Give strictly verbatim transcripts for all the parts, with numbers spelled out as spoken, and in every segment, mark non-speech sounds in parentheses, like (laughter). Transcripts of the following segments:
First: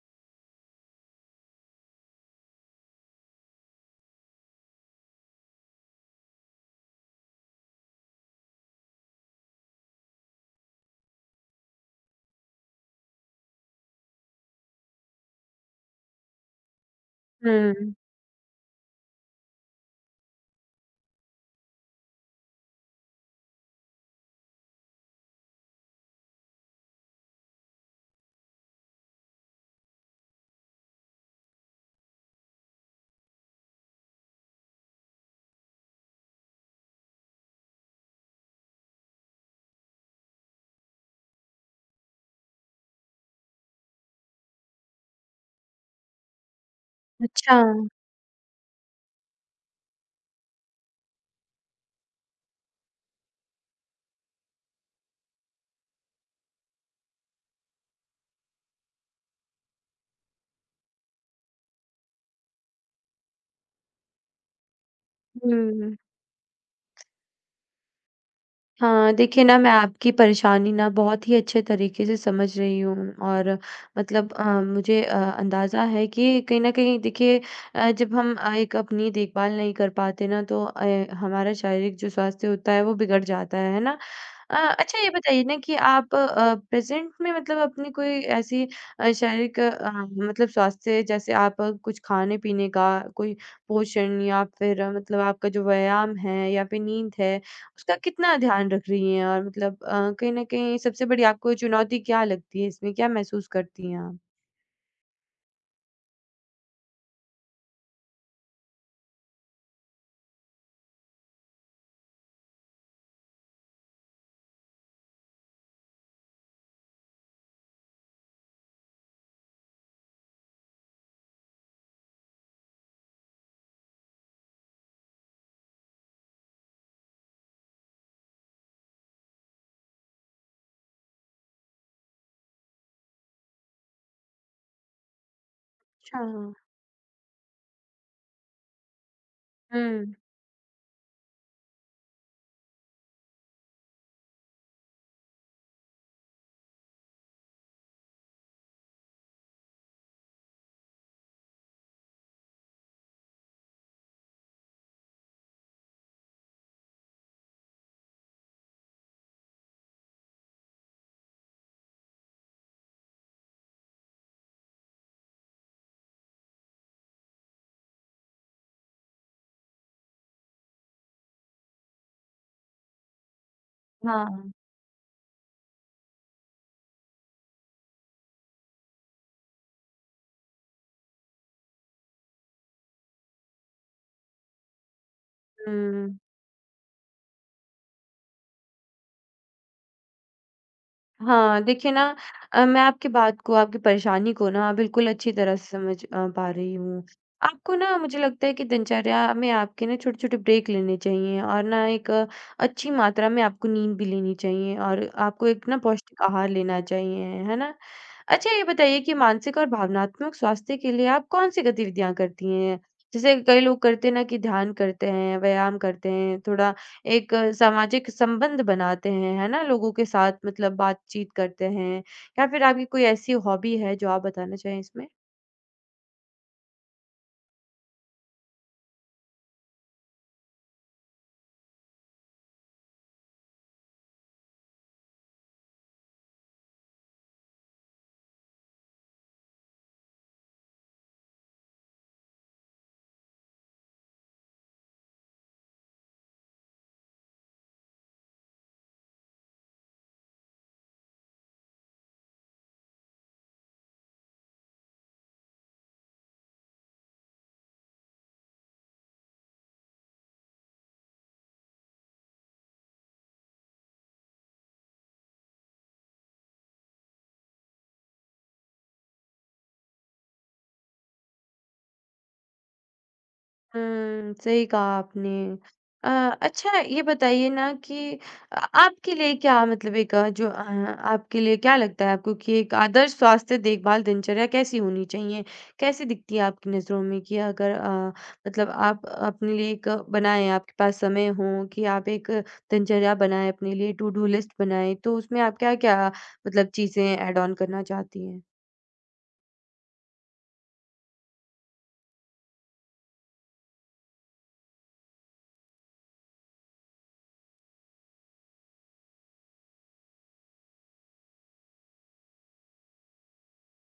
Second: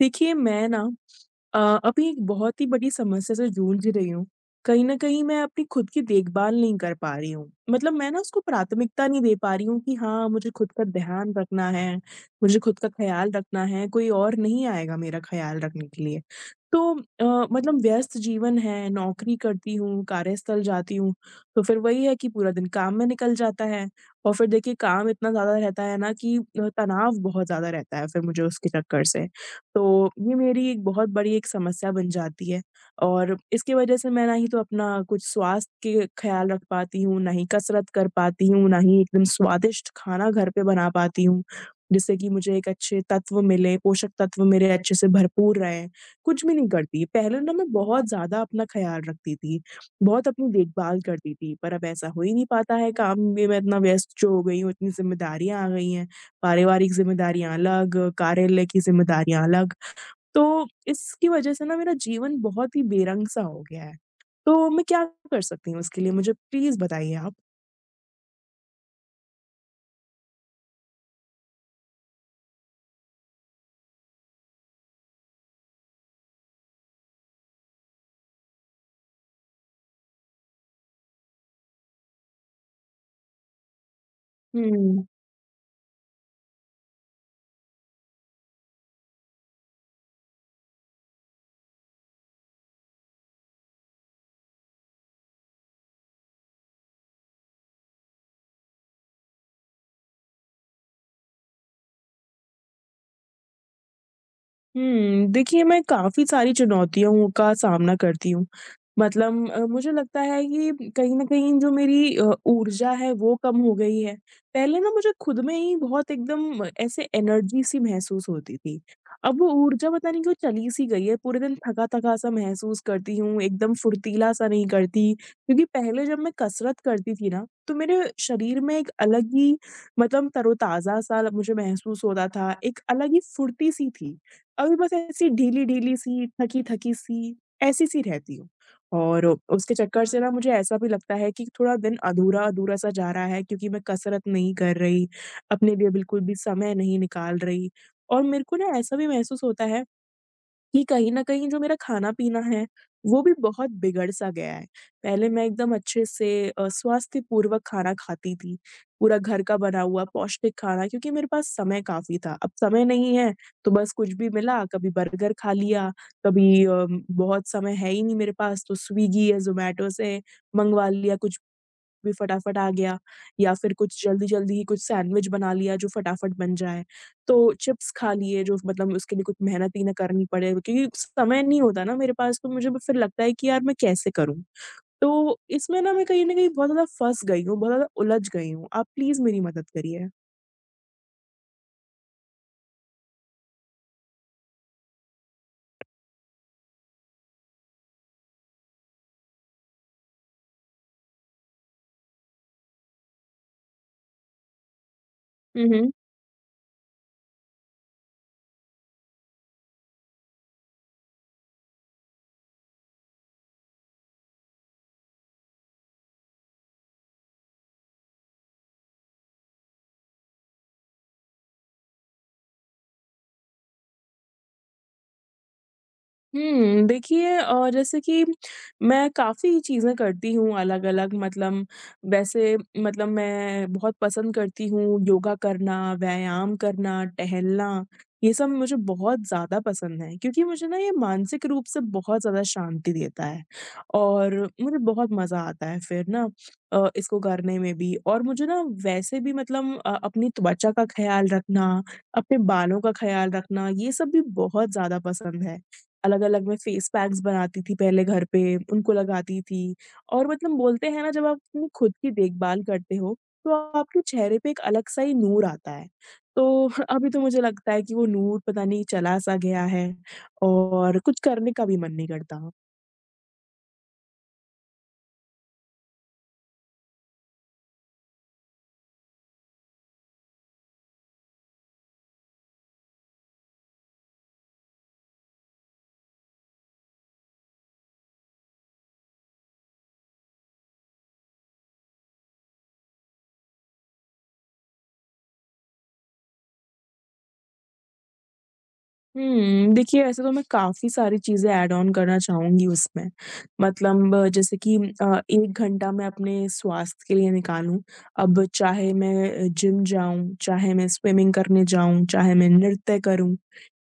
देखिए, मैं ना अ, अभी एक बहुत ही बड़ी समस्या से जूझ रही हूँ। कहीं न कहीं मैं अपनी खुद की देखभाल नहीं कर पा रही हूँ। मतलब मैं ना उसको प्राथमिकता नहीं दे पा रही हूँ कि हाँ, मुझे खुद का ध्यान रखना है, मुझे खुद का ख़्याल रखना है, कोई और नहीं आएगा मेरा ख़्याल रखने के लिए। तो अ, मतलब हुँ, व्यस्त जीवन है, नौकरी करती हूँ, कार्यस्थल जाती हूँ, तो फिर वही है कि पूरा दिन काम में निकल जाता है और फिर देखिए काम इतना ज़्यादा रहता है ना कि अ, तनाव बहुत ज़्यादा रहता है फिर मुझे उसके चक्कर से। तो ये मेरी एक बहुत बड़ी एक समस्या बन जाती है और इसकी वजह से मैं ना ही तो अपना कुछ स्वास्थ्य के ख्याल रख पाती हूँ, ना ही कसरत कर पाती हूँ, ना ही एकदम स्वादिष्ट खाना घर पे बना पाती हूँ, जिससे कि मुझे एक अच्छे तत्व मिले, पोषक तत्व मेरे अच्छे से भरपूर रहें। कुछ भी नहीं करती। पहले ना अच्छा। मैं बहुत ज़्यादा अपना ख्याल रखती थी, बहुत अपनी देखभाल करती थी, पर अब ऐसा हो ही नहीं पाता है। काम में मैं इतना व्यस्त जो हो गई हूँ, इतनी ज़िम्मेदारियाँ आ गई हैं, पारिवारिक ज़िम्मेदारियाँ अलग, कार्यालय की ज़िम्मेदारियाँ अलग। तो इसकी वजह से ना मेरा जीवन बहुत ही बेरंग-सा हो गया है। तो मैं क्या कर सकती हूँ हुँ, इसके लिए मुझे प्लीज़ बताइए आप? हाँ, देखिए ना मैं आपकी परेशानी ना बहुत ही अच्छे तरीके से समझ रही हूँ और मतलब अ, मुझे अ, अंदाज़ा है कि कहीं न कहीं देखिए अ, जब हम अ, एक अपनी देखभाल नहीं कर पाते ना तो अ, हमारा शारीरिक जो स्वास्थ्य होता है वो बिगड़ जाता है, है ना? अ, अच्छा हुँ। ये बताइए ना कि आप अ, प्रेज़ेंट में मतलब अपनी कोई ऐसी अ, शारीरिक अ, मतलब स्वास्थ्य जैसे आप अ, कुछ खाने-पीने का कोई पोषण या फिर अ, मतलब आपका जो व्यायाम है या फिर नींद है उसका कितना ध्यान रख रही हैं? और मतलब अ, कहीं न कहीं सबसे बड़ी आपको चुनौती क्या लगती है इसमें? क्या महसूस करती हैं आप? हुँ, देखिए मैं काफ़ी सारी चुनौतियों का सामना करती हूँ। मतलब अ, मुझे लगता है कि कहीं न कहीं जो मेरी अ, ऊर्जा है वो कम हो गई है। पहले ना मुझे खुद में ही बहुत एकदम ऐसे एनर्जी सी महसूस होती थी। अब वो ऊर्जा पता नहीं क्यों चली सी गई है, पूरे दिन थका-थका सा महसूस करती हूँ, एकदम फुर्तीला सा नहीं करती। क्योंकि पहले जब मैं कसरत करती थी ना, तो मेरे शरीर में एक अलग ही मतलब तरोताज़ा सा मुझे महसूस होता था, एक अलग ही फुर्ती सी थी। अभी बस ऐसी ढीली-ढीली अच्छा। सी, थकी-थकी सी, ऐसी-सी रहती हूँ। और उसके चक्कर हुँ। से ना मुझे ऐसा भी लगता है कि थोड़ा दिन अधूरा-अधूरा सा जा रहा है क्योंकि मैं कसरत नहीं कर रही, अपने लिए बिल्कुल भी समय नहीं निकाल रही। और मेरे को ना ऐसा भी महसूस होता है कि कहीं न कहीं जो मेरा खाना-पीना है, वो भी बहुत बिगड़-सा गया है। पहले मैं एकदम अच्छे से अ, स्वास्थ्यपूर्वक खाना खाती थी, पूरा घर का बना हुआ पौष्टिक खाना क्योंकि मेरे पास समय काफ़ी था। अब समय नहीं है, तो बस कुछ भी मिला, कभी बर्गर खा लिया, कभी अ, बहुत समय है ही नहीं मेरे पास तो स्विगी या ज़ोमैटो से मँगवा लिया कुछ भी फटाफट आ गया या फिर कुछ हाँ। जल्दी-जल्दी ही कुछ सैंडविच बना लिया जो फटाफट बन जाए। तो चिप्स खा लिए जो मतलब उसके लिए कुछ मेहनत ही ना करनी पड़े क्योंकि समय नहीं होता ना मेरे पास तो मुझे फिर लगता है कि यार मैं कैसे करूँ? तो इसमें ना मैं हुँ। कहीं न कहीं बहुत ज़्यादा फँस गई हूँ, बहुत ज़्यादा उलझ गई हूँ। आप प्लीज़ मेरी मदद करिए। हाँ, देखिए ना अ, मैं आपकी बात को, आपकी परेशानी को ना बिल्कुल अच्छी तरह से समझ अ, पा रही हूँ। आपको ना मुझे लगता है कि दिनचर्या में आपके ना छोटे-छोटे ब्रेक लेने चाहिए और ना एक अ, अच्छी मात्रा में आपको नींद भी लेनी चाहिए और आपको हुँ, एक ना हुँ। पौष्टिक आहार लेना चाहिए, है ना? अच्छा ये बताइए कि मानसिक और भावनात्मक स्वास्थ्य के लिए आप कौन-सी गतिविधियाँ करती हैं? जैसे कई लोग करते हैं ना कि ध्यान करते हैं, व्यायाम करते हैं, थोड़ा एक अ, सामाजिक संबंध बनाते हैं, है ना? लोगों के साथ मतलब बातचीत करते हैं या फिर आपकी कोई ऐसी हॉबी है जो आप बताना चाहें इसमें? हुँ, देखिए अ, जैसे कि मैं काफ़ी चीज़ें करती हूँ अलग-अलग मतलब वैसे मतलब मैं बहुत पसंद करती हूँ योगा करना, व्यायाम करना, टहलना, ये सब मुझे बहुत ज़्यादा पसंद है क्योंकि मुझे ना ये मानसिक रूप से बहुत ज़्यादा शांति देता है और मुझे बहुत मज़ा आता है फिर ना अ, इसको करने में भी और मुझे ना वैसे भी मतलब अ, अपनी त्वचा का ख़्याल रखना, अपने बालों का ख़्याल रखना, ये सब भी बहुत ज़्यादा पसंद है। अलग-अलग मैं फेस पैक्स बनाती थी पहले घर पे, उनको लगाती थी और मतलब बोलते हैं ना जब आप अपनी खुद की देखभाल करते हो, तो आपके चेहरे पे एक अलग-सा ही नूर आता है। तो (laughs) अभी तो मुझे लगता है कि वो नूर पता नहीं चला-सा गया है और कुछ करने का भी मन नहीं करता। हुँ, सही कहा आपने। अ, अच्छा ये बताइए ना कि अ, आपके लिए क्या मतलब एक अ, जो अ, आपके लिए क्या लगता है आपको कि एक आदर्श स्वास्थ्य देखभाल दिनचर्या कैसी होनी चाहिए? कैसी दिखती है आपकी नज़रों में कि अगर अ, मतलब आप अपने लिए एक बनाएँ, आपके पास समय हो कि आप एक दिनचर्या बनाएँ अपने लिए, टू डू लिस्ट बनाएँ, तो उसमें आप क्या-क्या मतलब चीज़ें ऐड ऑन करना चाहती हैं? हुँ, देखिए ऐसे तो मैं काफ़ी सारी चीज़ें ऐड ऑन करना चाहूँगी उसमें। मतलब अ, जैसे कि अ, एक घंटा मैं अपने स्वास्थ्य के लिए निकालूँ। अब चाहे मैं अ, जिम जाऊँ, चाहे मैं स्विमिंग करने जाऊँ, चाहे मैं नृत्य करूँ,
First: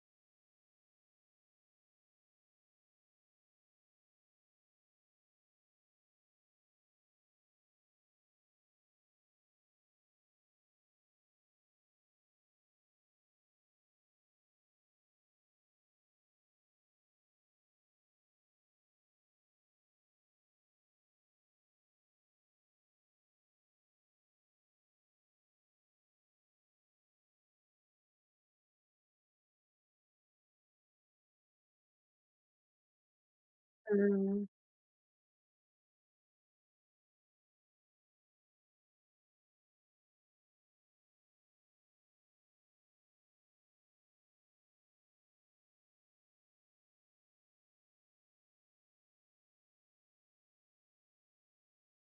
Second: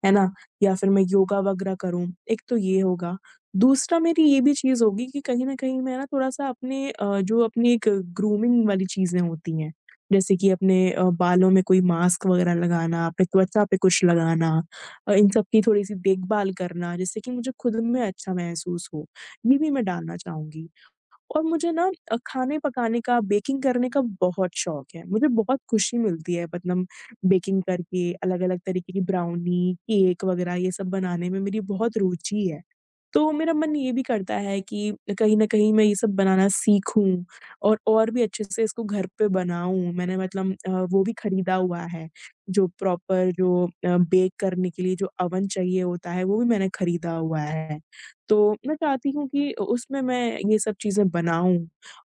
है ना? या फिर मैं योगा वगैरह करूँ, एक तो ये होगा। दूसरा मेरी ये भी चीज़ होगी कि कहीं न कहीं मैं ना थोड़ा-सा अपने अ, जो अपनी एक ग्रूमिंग वाली चीज़ें होती हैं, जैसे कि अपने अ, बालों में कोई मास्क वगैरह लगाना, अपनी त्वचा पे कुछ लगाना। अ, इन सब की थोड़ी-सी देखभाल करना जिससे कि मुझे खुद में अच्छा महसूस हो। ये भी मैं डालना चाहूँगी। और मुझे ना अ, खाने पकाने का, बेकिंग करने का बहुत शौक है। मुझे बहुत खुशी मिलती है मतलब बेकिंग करके अलग-अलग तरीके की ब्राउनी, केक वगैरह ये सब बनाने में मेरी बहुत रुचि है। तो मेरा मन ये भी करता हम्म, है कि कहीं न कहीं मैं ये सब बनाना सीखूँ और और भी अच्छे से इसको घर पे बनाऊँ। मैंने मतलब अ, वो भी खरीदा हुआ है, जो प्रॉपर जो अ, बेक करने के लिए जो ओवन चाहिए होता है, वो भी मैंने खरीदा हुआ है। तो मैं चाहती हूँ कि उ उसमें मैं ये सब चीज़ें बनाऊँ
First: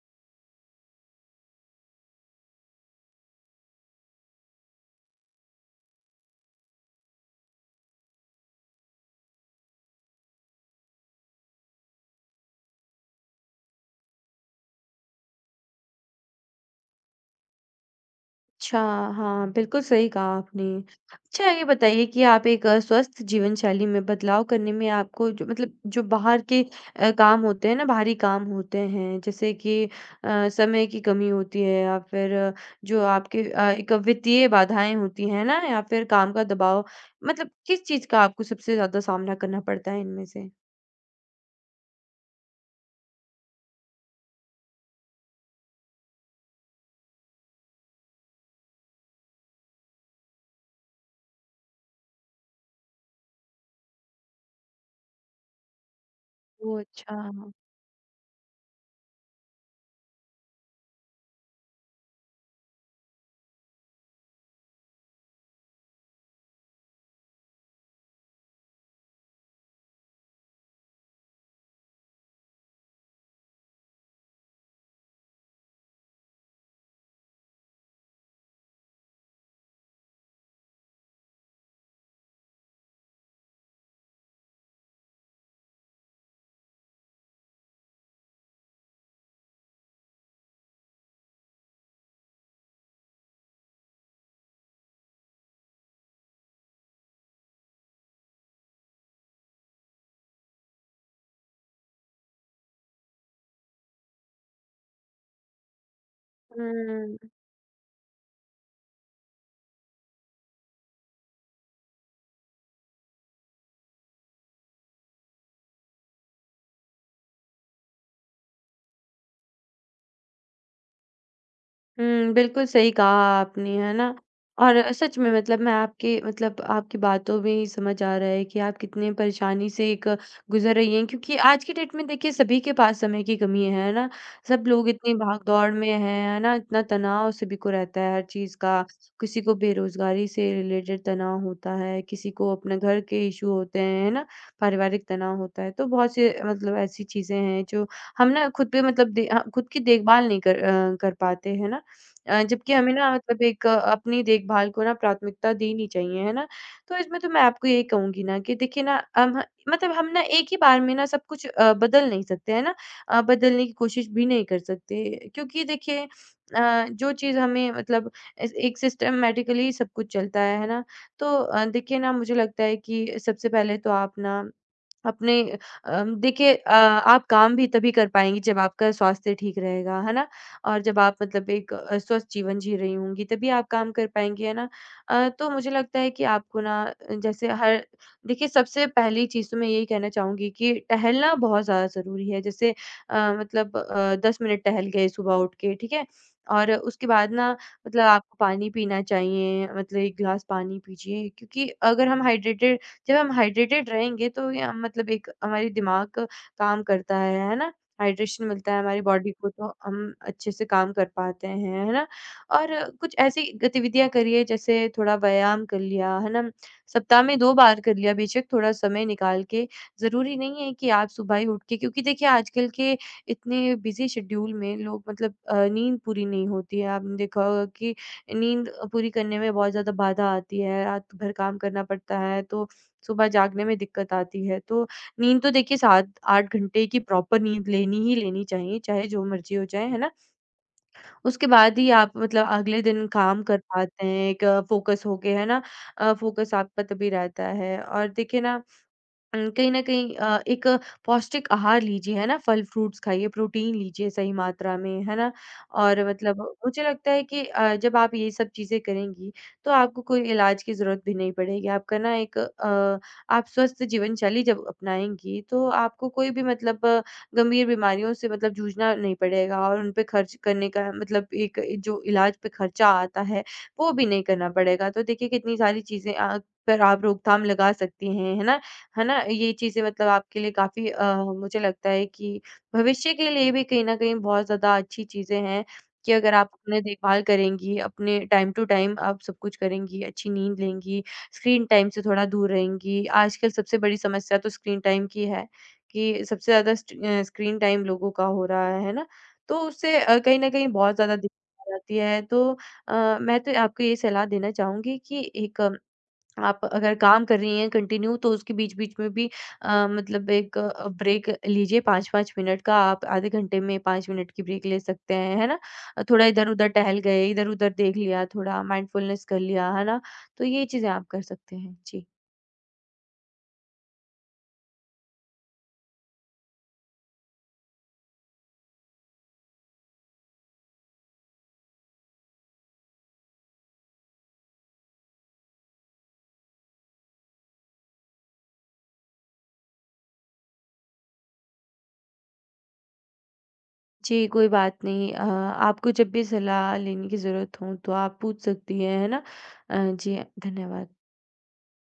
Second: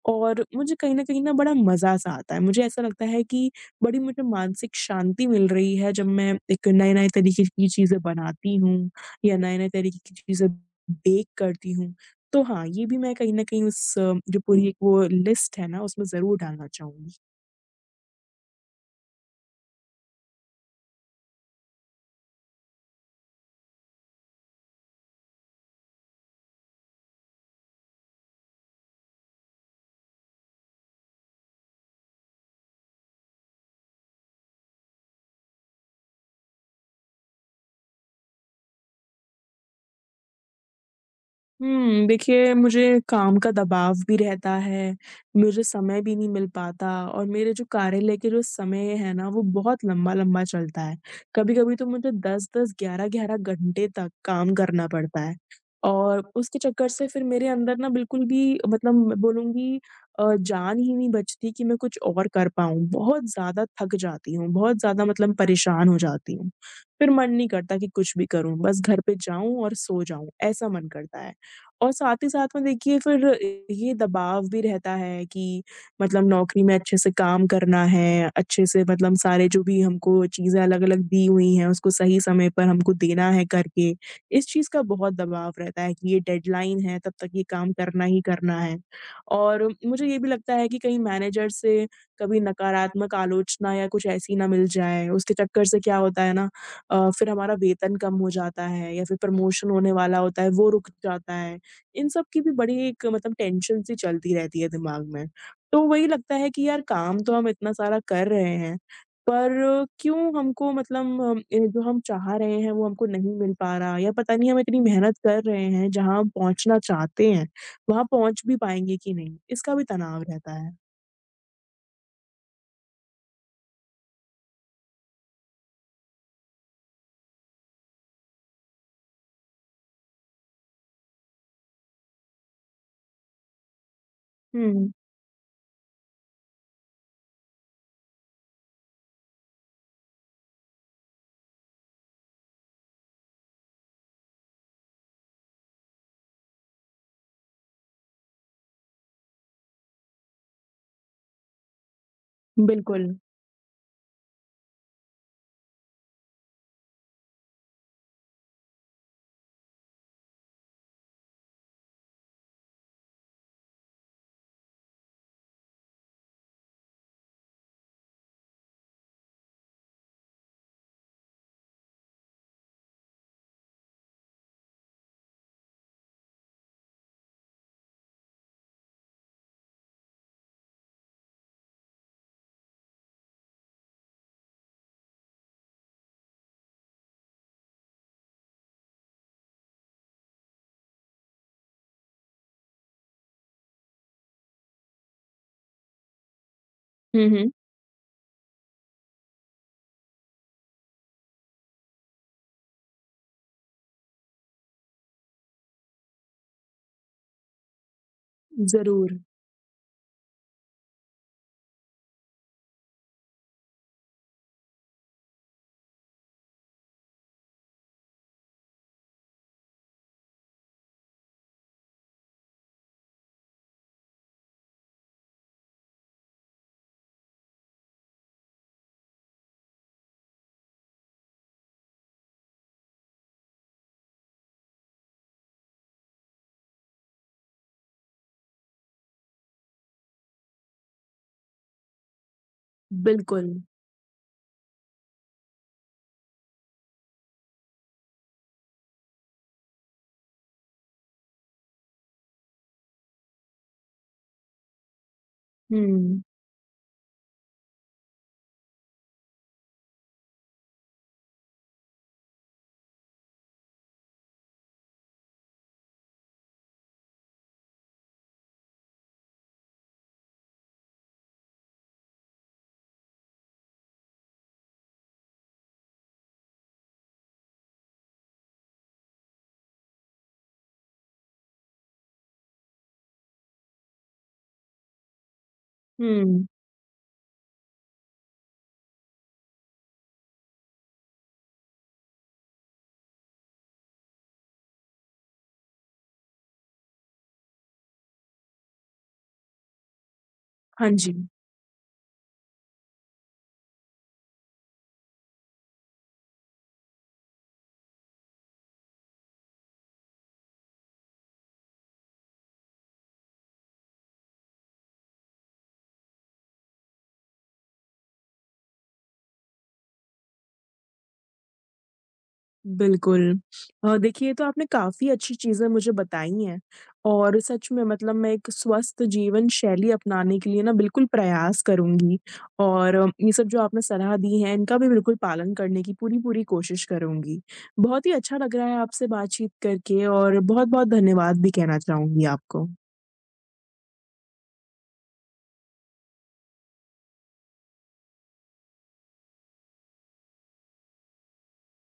और मुझे कहीं न कहीं ना बड़ा मज़ा-सा आता है। मुझे ऐसा लगता है कि बड़ी मुझे मानसिक शांति मिल रही है जब मैं एक नए-नए तरीके की चीज़ें बनाती हूँ या नए-नए तरीके की चीज़ें बेक करती हूँ। तो हाँ, ये भी मैं कहीं न कहीं उस अ, जो पूरी एक वो लिस्ट है ना उसमें ज़रूर डालना चाहूँगी। अच्छा, हाँ, बिल्कुल सही कहा आपने। अच्छा ये बताइए कि आप एक अ, स्वस्थ जीवन शैली में बदलाव करने में आपको जो मतलब जो बाहर के अ, काम होते हैं ना, बाहरी काम होते हैं, जैसे कि अ, समय की कमी होती है या फिर अ, जो आपके अ, एक वित्तीय बाधाएँ होती हैं ना या फिर काम का दबाव, मतलब किस चीज़ का आपको सबसे ज़्यादा सामना करना पड़ता है इनमें से? हुँ, देखिए मुझे काम का दबाव भी रहता है, मुझे समय भी नहीं मिल पाता और मेरे जो कार्यालय के जो समय है ना, वो बहुत लंबा-लंबा चलता है। कभी-कभी तो मुझे दस दस, ग्यारह ग्यारह घंटे तक काम करना पड़ता है और उसके ओह! चक्कर से अच्छा। फिर मेरे अंदर ना बिल्कुल भी मतलब मैं बोलूँगी अ, जान ही नहीं बचती कि मैं कुछ और कर पाऊँ। बहुत ज़्यादा थक जाती हूँ, बहुत ज़्यादा मतलब परेशान हो जाती हूँ। फिर मन नहीं करता कि कुछ भी करूँ, बस घर पे जाऊँ और सो जाऊँ, ऐसा मन करता है। और साथ ही साथ में देखिए फिर ये दबाव भी रहता है कि मतलब नौकरी में अच्छे से काम करना है, अच्छे से मतलब सारे जो भी हमको चीज़ें अलग-अलग दी हुई हैं, उसको सही समय पर हमको देना है करके। इस चीज़ का बहुत दबाव रहता है कि ये डेडलाइन है, तब तक ये काम करना ही करना है। और मुझे ये भी लगता है कि कहीं मैनेजर से कभी नकारात्मक आलोचना या कुछ ऐसी ना मिल जाए। उसके चक्कर से क्या होता है ना अ, फिर हमारा वेतन कम हो जाता है या फिर प्रमोशन होने वाला होता है, वो रुक जाता है। इन सब की भी बड़ी एक मतलब टेंशन सी चलती रहती है दिमाग में। तो वही लगता है कि यार हुँ। काम तो हम इतना सारा कर रहे हैं, पर क्यों हमको मतलब अ, जो हम चाह रहे हैं वो हमको नहीं मिल पा रहा या पता नहीं हम इतनी मेहनत कर रहे हैं, जहाँ हम पहुँचना चाहते हैं, वहाँ पहुँच भी पाएँगे कि नहीं? इसका भी तनाव रहता है। हुँ, बिल्कुल सही कहा आपने, है ना? और सच में मतलब मैं आपके मतलब आपकी बातों में ही समझ आ रहा है कि आप कितने परेशानी से एक गुज़र रही हैं क्योंकि आज की डेट में देखिए सभी के पास समय की कमी है, है ना? सब लोग हुँ, इतनी भाग-दौड़ में हैं, है ना? इतना तनाव सभी को रहता है हर चीज़ का, किसी को बेरोज़गारी से रिलेटेड तनाव होता है, किसी को अपने घर के इश्यू होते हैं, है ना? पारिवारिक तनाव होता है, तो बहुत से मतलब ऐसी चीज़ें हैं जो हम ना खुद पे मतलब दे अ, खुद की देखभाल नहीं कर अ, कर पाते, है ना? अ, जबकि हमें बिल्कुल। ना मतलब एक अ, अपनी देखभाल को ना प्राथमिकता देनी चाहिए, है ना? तो इसमें तो मैं आपको यही कहूँगी ना कि देखिए ना अम, मतलब हम ना एक ही बार में ना सब कुछ अ, बदल नहीं सकते, है ना? अ, बदलने की कोशिश भी नहीं कर सकते क्योंकि देखिए अ, जो चीज़ हमें मतलब एस एक सिस्टमैटिकली सब कुछ चलता है, है ना? तो अ, देखिए ना मुझे लगता है कि सबसे पहले तो आप ना अपने अम, देखिए अ, आप काम भी तभी कर पाएँगी जब आपका स्वास्थ्य ठीक रहेगा, है ना? और जब आप मतलब एक अ, स्वस्थ जीवन जी रही होंगी तभी आप काम कर पाएँगी, है ना? अ, तो मुझे लगता है कि आपको ना अ, जैसे हर देखिए सबसे पहली चीज़ तो मैं यही कहना चाहूँगी कि टहलना बहुत ज़्यादा ज़रूरी है। जैसे अ, मतलब अ, दस मिनट टहल गए सुबह उठ के, ठीक है? और उसके हुँ, बाद हुँ। ना मतलब आपको पानी पीना चाहिए, मतलब एक ग्लास पानी पीजिए क्योंकि अगर हम हाइड्रेटेड जब हम हाइड्रेटेड रहेंगे तो ये हम- मतलब एक हमारी दिमाग का काम करता है, है ना? हाइड्रेशन मिलता है हमारी ज़रूर, बॉडी को तो हम अच्छे से काम कर पाते हैं, है ना? और कुछ ऐसी गतिविधियाँ करिए जैसे थोड़ा व्यायाम कर लिया, है ना? सप्ताह में दो बार कर लिया बेशक थोड़ा समय निकाल के, ज़रूरी नहीं है कि आप सुबह ही उठ के क्योंकि देखिए आजकल के इतने बिज़ी शेड्यूल में लोग मतलब अ, नींद पूरी नहीं होती है। आपने देखा होगा कि नींद पूरी करने में बहुत ज़्यादा बाधा आती है, रात भर काम करना पड़ता है तो सुबह जागने में दिक्कत आती है। तो नींद तो देखिए सात आठ घंटे की प्रॉपर नींद लेनी ही लेनी चाहिए, चाहे जो मर्ज़ी हो जाए, है ना? उसके बाद ही आप मतलब अगले दिन काम बिल्कुल। कर पाते हैं, एक फ़ोकस होके, है ना? अ, फ़ोकस आपका तभी रहता है और देखिए ना अम, कहीं न कहीं अ, एक पौष्टिक आहार लीजिए, है ना? फल-फ्रूट्स खाइए, प्रोटीन लीजिए सही मात्रा में, है ना? और हुँ, मतलब मुझे लगता है कि अ, जब आप ये सब चीज़ें करेंगी, तो आपको कोई इलाज की ज़रूरत भी नहीं पड़ेगी। आपका ना एक अ, आप स्वस्थ जीवनशैली जब अपनाएँगी, तो आपको कोई भी मतलब अ, गंभीर बीमारियों से मतलब जूझना नहीं पड़ेगा और उन पे खर्च करने का मतलब एक जो इलाज पे खर्चा आता है, वो भी नहीं करना पड़ेगा। तो देखिए कितनी सारी चीज़ें अ, पर आप रोकथाम लगा सकती हैं, है ना? है ना? ये चीज़ें मतलब आपके लिए काफ़ी अ, मुझे लगता है कि भविष्य के लिए भी कहीं न कहीं बहुत ज़्यादा अच्छी चीज़ें हैं कि अगर हुँ। आप अपने देखभाल करेंगी, अपने टाइम टू टाइम आप सब कुछ करेंगी, अच्छी नींद लेंगी, स्क्रीन टाइम से थोड़ा दूर रहेंगी। आजकल सबसे बड़ी समस्या तो स्क्रीन टाइम की है कि सबसे ज़्यादा स्ट अ, स्क्रीन टाइम लोगों का हो रहा है, है ना? तो उससे अ, कहीं न कहीं हाँ बहुत जी। ज़्यादा दिक्कत आ जाती है। तो अ, मैं तो आपको ये सलाह देना चाहूँगी कि एक आप अगर काम कर रही हैं कंटिन्यू तो उसके बीच-बीच में भी अ, मतलब एक अ, ब्रेक लीजिए पाँच पाँच मिनट का। आप आधे घंटे में पाँच मिनट की ब्रेक ले सकते हैं, है ना? अ, थोड़ा इधर-उधर टहल गए, इधर-उधर देख लिया, थोड़ा माइंडफुलनेस कर लिया, है ना? तो ये चीज़ें आप कर सकते हैं। जी। बिल्कुल। अ, देखिए, ये तो आपने काफ़ी अच्छी चीज़ें मुझे बताई हैं और सच में मतलब मैं एक स्वस्थ जीवन शैली अपनाने के लिए ना बिल्कुल प्रयास करूँगी और अ, ये सब जो आपने सलाह दी है, इनका भी बिल्कुल पालन करने की पूरी-पूरी कोशिश करूँगी। बहुत ही अच्छा लग रहा है आपसे बातचीत करके और बहुत-बहुत धन्यवाद भी कहना चाहूँगी आपको। जी, कोई बात नहीं। अ, आपको जब भी सलाह लेने की ज़रूरत हो तो आप पूछ सकती हैं, है ना? अ, जी, धन्यवाद।